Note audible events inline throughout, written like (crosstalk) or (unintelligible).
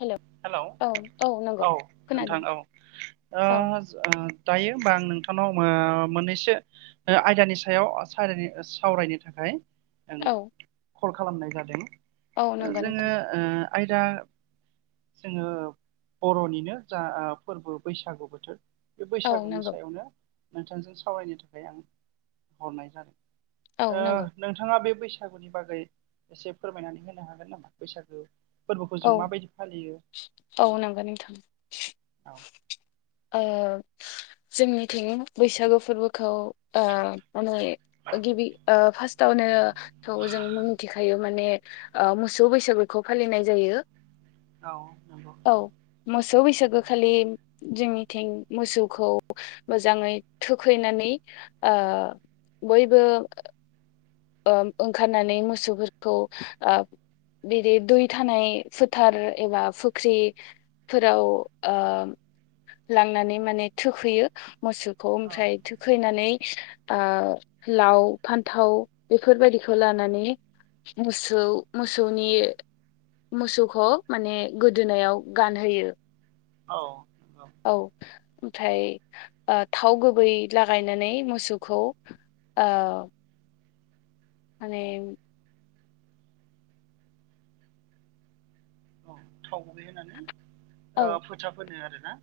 हेल' hello औ नंगौ औ खोनादों नोंथां औ औ ओज ओ। दायो होमबा आं नोंथांनाव मो-मोननैसो आयदानि सारानि सावरायनो थाखाय औ कल खालामनाय जादों औ नंगौ जोङो नोंथां ओ आयदा जोङो बर'निनो जा ओ फोर्बो बैसागु बोथोर। बे औ बैसागुनि नंगौ सायावनो नोंथांजों सावरायनो थाखाय आं हरनाय जादों। औ ओ नंगौ नोंथाङा बे बैसागुनि बागै एसे फोरमायनानै होनो हागोन नामा बैसागो फोर्बोखौ जों औ माबायदि फालियो? औ नंगौ नोंथां। (unintelligible) ओ जोंनिथिं बैसागु फोर्बोखौ ओ माने गिबि ओ फासथावनो थ' जों मिथिखायो माने ओ मोसौ बैसागुखौ फालिनाय जायो। औ नंगौ। औ मोसौ बैसागो खालि जोंनिथिं मोसौखौ मोजाङै थुखैनानै ओ बयबो ओ ओंखारनानै मोसौफोरखौ ओ बिदि दै थानाय फोथार एबा फुख्रि। फोराव ओ लांनानै माने थुखैयो मोसो खौ औ ओमफ्राय थुखैनानै ओ लाव-फान्थाव। बेफोरबायदिखौ लानानै मोसौ-मोसौनि। मोसौखौ माने गोदोनायाव गानहोयो। औ। नंगौ औ। ओमफ्राय ओ थाव गुबै लागायनानै मोसौखौ। ओ माने औ थाव गुबै होनानै औ फोथाब फोनो आरोना।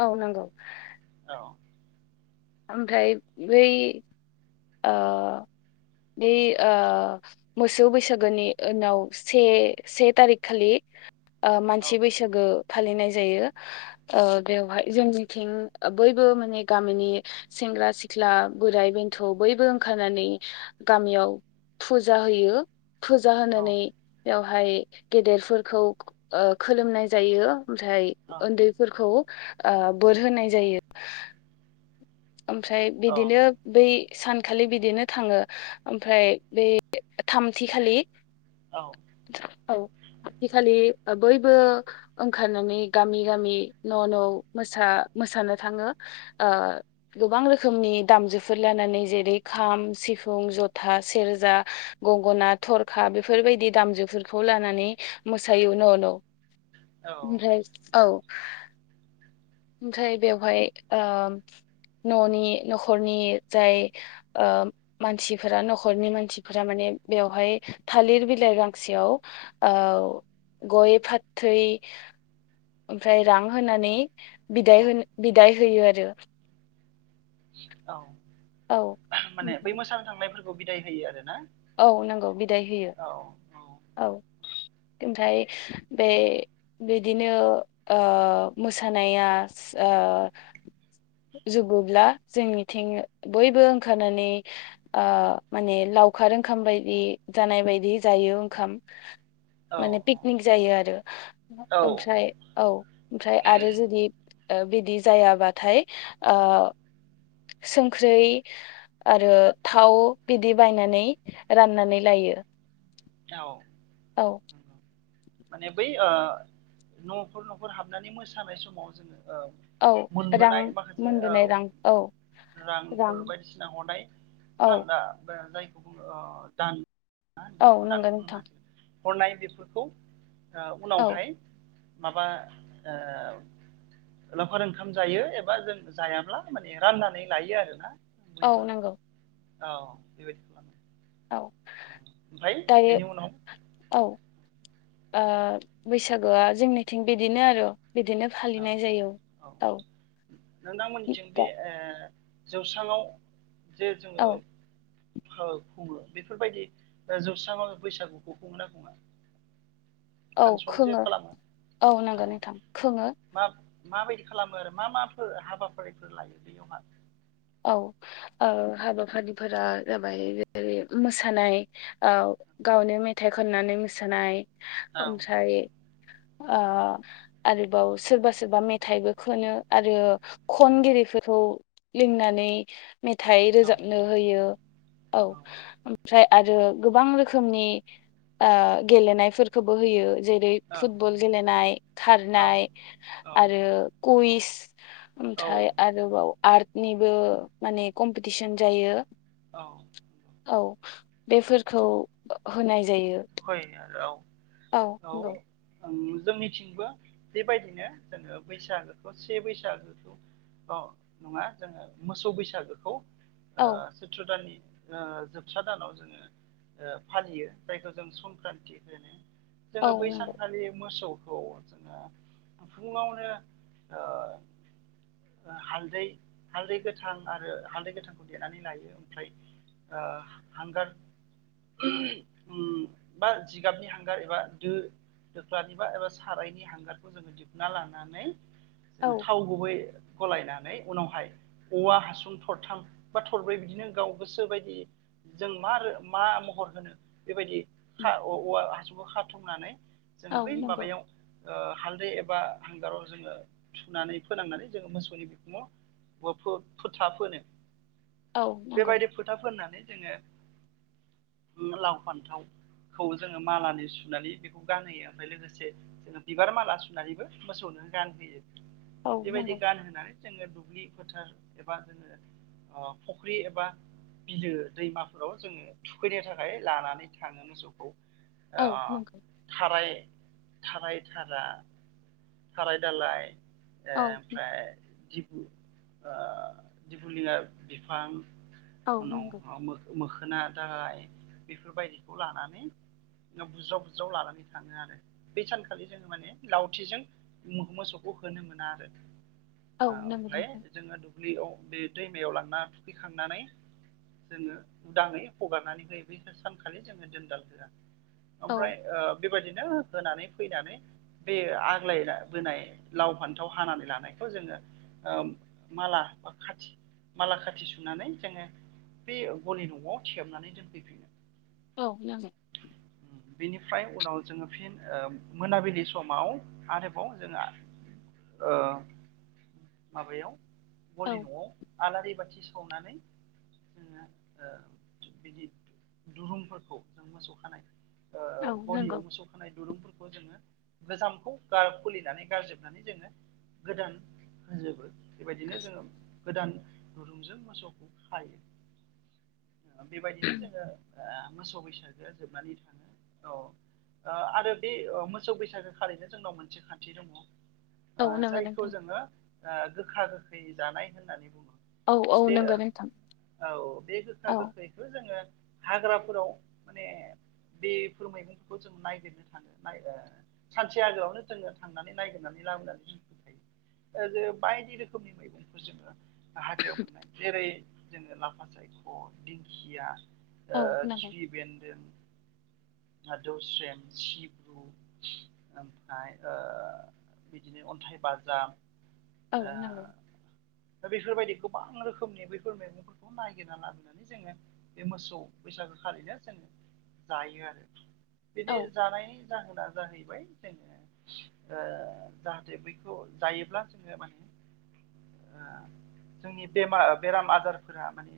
औ नोंगौ। औ ओमफ्राय बै आ बेै ओ मोसौ बैसागोनि उनाव से से थारिख खालि ओ औ मानसि बैसागो फालिनाय जायो ओ बेवहाय जोंनिथिं बयबो माने गामिनि सेंग्रा सिख्ला बोराय बेन्थ' बयबो ओंखारनानै गामियाव फुजा होयो फुजा औ होनानै बेवहाय गेदेरफोरखौ खोलोमनाय जायो। ओमफ्राय औ उन्दैफोरखौ बोर होनाय जायो। ओमफ्राय बिदिनो औ बै सानखालि बिदिनो थाङो ओमफ्राय बेै थामथिखालि औ हैखालि बयबो ओंखारनानै गामि गामि न' न' मोसा मोसानो थाङो ओ गोबां रोखोमनि दामजुफोर लानानै जेरै खाम सिफुं जथा सेरजा गंगना थरखा बेफोरबायदि दामजुफोरखौ लानानै मोसायो न' न' औ ओमफ्राय औ ओमफ्राय बेवहाय ओ न'नि न'खरनि जाय ओ मानसिफोरा न'खरनि मानसिफोरा माने बेवहाय थालिर बिलाइ गांसेयाव ओ गय फाथै ओमफ्राय रां होनानै बिदाय औ होन बिदाय होयो आरो औ औ माने बै ओमफ्राय मोसानो थांनायफोरखौ बिदाय होयो आरो ना। औ नंगौ बिदाय होयो औ। ओमफ्राय बे बिदिनो ओ मोसानाया आ जुबोब्ला जोंनिथिं बयबो ओंखारनानै ओ माने लाव लावखार ओंखाम बायदि जानाय बायदि जायो ओंखाम औ माने पिकनिक जायो आरो औ ओमफ्राय औ ओमफ्राय आरो जुदि बिदि जायाबाथाय आ संख्रै आरो थाव बिदि बायनानै राननानै लायो औ औ माने बै ओ न'खर न'खर हाबनानै मोसानाय समाव जोङो ओ औ रां मोनबोनाय माखासे औ मोनबोनाय रां औ रां रांफोर बायदिसिना हरनाय औ सानदा जाय दान औ नंगौ दानखौ नोंथां हरनाय बेफोरखौ औ उनावहाय माबा ओ लावखार ओंखाम जायो एबा जों जायाब्ला माने राननानै लायो आरोना। औ बयबो नांगौ औ बेबायदि खालामो औ ओमफ्राय बेनि उनाव आ बैसागुआ जोंनिथिं बिदिनो आरो बिदिनो फालिनाय औ जायो औ नोंथांमोननिथिं बे दा जौस्राङाव जे औ जोङो खुङो बेफोरबायदि जौस्राङाव बैसागुखौ खुङो ना खुङा औ फानसन जे खोङो खालामो औ नंगौ नोंथां खोङो मा माबायदि खालामो आरो मा माफोर हाबाफारिफोर लायो बेयावहाय औ ओ हाबाफारिफोरा जाबाय जेरै मोसानाय औ गावनो मेथाइ खननानै मोसानाय औ ओमफ्राय आ आरोबाव सोरबा सोरबा मेथाइबो खोनो आरो खनगिरि बेफोरखौ लिंनानै मेथाइ औ रोजाबनो होयो औ ओमफ्राय आरो गोबां रोखोमनि आ गेलेनायफोरखौबो होयो जेरै फुटबल गेलेनाय औ खारनाय औ आरो कुइस औ ओमफ्राय आरोबाव आर्टनिबो माने कम्पिटिसन जायो औ (unintelligible) औ बेफोरखौ होनाय जायो खय न आरो औ (inaudible) औ नंगौ ओं जोंनिथिंबो बेबायदिनो जोङो बैसागोखौ से बैसागोखौ अ नङा जोङो मोसौ बैसागोखौ ओ औ सैत्र दाननि ओ जोबसा दानाव जोङो ओ फालियो जायखौ जों संक्रान्ति होनो औ जोङो नंगौ बैसानखालि मोसौखौ जोङो फुङावनो ओ हालदै हालदै गोथां आरो हालदै गोथांखौ देनानै लायो ओमफ्राय आ हांगार उम बा जिगाबनि हांगार एबा दो दोख्लानिबा एबा सारायनि हांगारखौ जोङो दिहुनना लानानै औ जोङो थाव गुबै गलायनानै उनावहाय औवा हासुं थरथाम बा थरब्रै बिदिनो गाव गोसो बायदि जों मा मा महर होनो बेबायदि खा औवा हासुखौ खाथुमनानै जोङो औ बै नंगौ माबायाव ओ हालदै एबा हांगाराव जोङो सुनानै फोनांनानै जोङो मोसौनि बिखुङाव ब फो फोथा फोनो औ नंगौ बेबायदि फोथा फोननानै जोङो लाव फान्थाव खौ जोङो मालानि सुनानै बेखौ गानहोयो ओमफ्राय लोगोसे जोङो बिबार माला सुनानैबो मोसौनो गानहोयो औ बेबायदि नंगौ गानहोनानै जोङो दुब्लि फोथार एबा जोङो आ फुख्रि एबा बिलो दैमाफोराव जोङो थुखैनो थाखाय लानानै थाङो मोसौ अ औ नंगौ थाराय थाराय थारा थाराय दालाय औ ओमफ्राय दि आ दिफुुलिया बिफां औ उनाव नंगौ मोख-मोख खोना दालाय बेफोरबायदिखौ लानानै बुज्राव बुज्राव लानानै थाङो आरो। बै सानखालि जोङो माने लावथिजों मोसौखौ होन होनो मोना आरो औ ओ नंगौ आमफ्राय नोंथां जोंङो दु दुब्लियाव बे दैमायाव लांना थुखैखांनानै जोङो उदाङै हगारनानै होयो बैसोर सानखालि जोङो दोनदाल होआ। ओमफ्राय औ ओ बेबायदिनो होनानै फैनानै बे आग्लायना बोनाय लाव फान्थाव हानानै लानायखौ ओ जोङो माला खाथि माला खाथि सुनानै जोङो बे गलि न'आव सथेबनानै दोनफैफिनो। औ (unintelligible) (inaudible) बेनिफ्राय उनाव जोंङो फिन ओ मोनाबिलि समाव आरोबाव जोंहा ओ माबायाव औ गलि नआव आलारि बाथि सावनानै जोंङो बिदि दुरुंफोरखौ (inaudible) मोसौ खानाय औ गलियाव नंगौ मोसौ खानाय। दुरुंफोरखौ जोंङो गोजामखौ खुलिनानै गारजोबनानै जोंङो गोदान। होजोबो बेबायदिनो जोंङो गोदान दुरुंजों मोसौखौ खायो। बेबायदिनो जोंङो मोसौ बैसागु। मोसौ बैसागुआ जोबनानै थाङो औ। आरो बे मोसौ बैसागु खालिनो जोंनाव मोनसे खान्थि दङ। औ नंगौ जायखौ नोंथां जोंङो गोखा गोखै जानाय होननानै बुङो। औ औ बे नंगौ नोंथां औ बे गोखा औ गोखैखौ जोंङो। हाग्राफोराव माने। बेफोर मैगंफोरखौ जों नायगिरनो थांङो सानसे आगोलाआवनो जोंङो थांनानै नायगिरनानै। लाबोखायो बायदि रोखोमनि मैगंफोर जोंङो। हाग्रायाव मोननाय जेरै जोंङो लाफा सायख' दिंखिया। औ नंगौ खिफि बेन्दों। दौस्रेम सिब्रु ओमफ्राय। बिदिनो अन्थाइ बाजाब। औ नंगौ दा बेफोरबायदि गोबां रोखोमनि बैफोर मैगंफोरखौ नायगिरना लाबोनानै जोंङो बे मोसौ। बैसागु खालिनो जोंङो जायो आरो बेनि औ जानायनि। जाहोना जाहैबाय जोंङो जाहाथे बैखौ जायोब्ला जोंङो माने। (inaudible) जोंनि बेमार बेराम आजारफोरा माने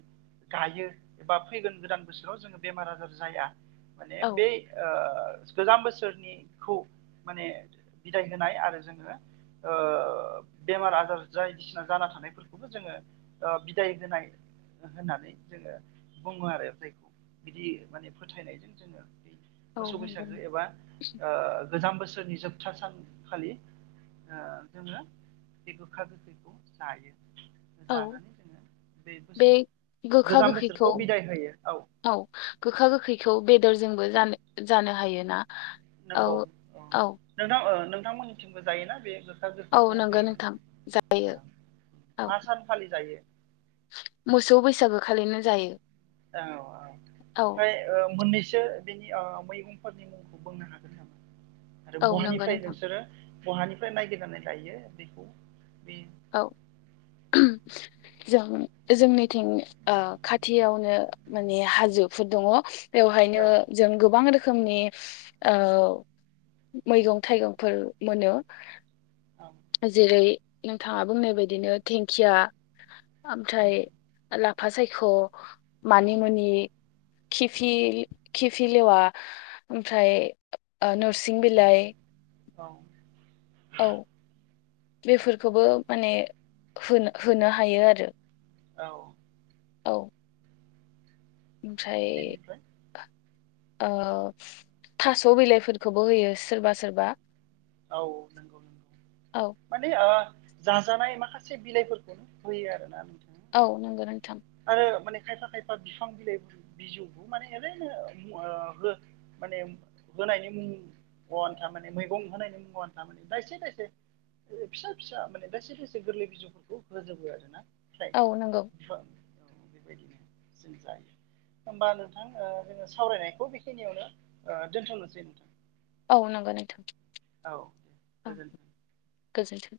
गायो एबा फैगोन गोदान बोसोराव जोंङो। बेमार आजार जाया माने औ बे। गोजाम बोसोरनिखौ माने बिदाय होनाय आरो जोंङो। बेमार आजार बायदिसिना जाना थानायफोरखौबो जोंङो बिदाय होनाय। होननानै जोंङो बुङो आरो जायखौ। बिदि माने फोथायनायजों जोंङो औ मोसौ नंगौ बैसागु एबा गोजाम बोसोर। नि जोबथा सानखालि। जोंङो बे गोखा गोखैखौ जायो। औ जानानै जोंङो बे बोसोर गोखा गोजाम गोखैखौ बोसोरखौ बिदाय होयो औ। औ गोखा गोखैखौ बेदरजोंबो जानो जानो हायोना। औ नंगौ औ नोंथां नोंथांमोननिथिंबो जायोना बे। गोखा औ गोखैखौ नंगौ बे नोंथां जायो औ मा सान खालि जायो। मोसौ बैसागु खालिनो जायो। औ औ औ ओमफ्राय मोननैसो। बिसोर बेनि मैगंफोरनि मुंखौ बुंनो हागोन नामा आरो औ नंगौ बहानिफ्राय नोंथां नोंसोरो। बहानिफ्राय नायगिरनानै लायो बैखौ बे। औ। जों जोंनिथिं खाथियावनो माने हाजोफोर दङ। औ बेवहायनो जों गोबां रोख खोमनि ओ मैगं थाइगंफोर मोनो। औ जेरै नोंथांङा बुंनाय बायदिनो दिंखिया। उम ओमफ्राय लाफा सायख मानि मुनि। खिफि लेवा ओमफ्राय नोरसिं बिलाइ। औ। औ बेफोरखौबो माने होनो हायो आरो। औ। औ ओमफ्राय बेनिफ्राय ओ थास' बिलाइफोरखौबो होयो सोरबा सोरबा औ औ माने आ जाजानाय माखासे बिलाइफोरखौनो होयो आरोना नोंथां औ नोंगो नोंथां। खायफा खायफा फिफां बिलाइ बिजौखौ माने ओरैनो ओम हो माने होनायनि मुं गआनथा माने मैगं होनायनि मुङाव आनथा माने दायसे दायसे फिसा फिसा माने दाइसे दाइसे गोरलै बिजौफोरखौ होजोबो आरो ना। औ नंगौ। औ बेबायदिनो जों जायो। होमबा नोंथां ओ जोङो सावरायनायखौ बेखिनियावनो ओ दोन्थ'नोसै नोंथां। औ नोंगो नोंथां। औ गोजोनथों। गोजोनथों।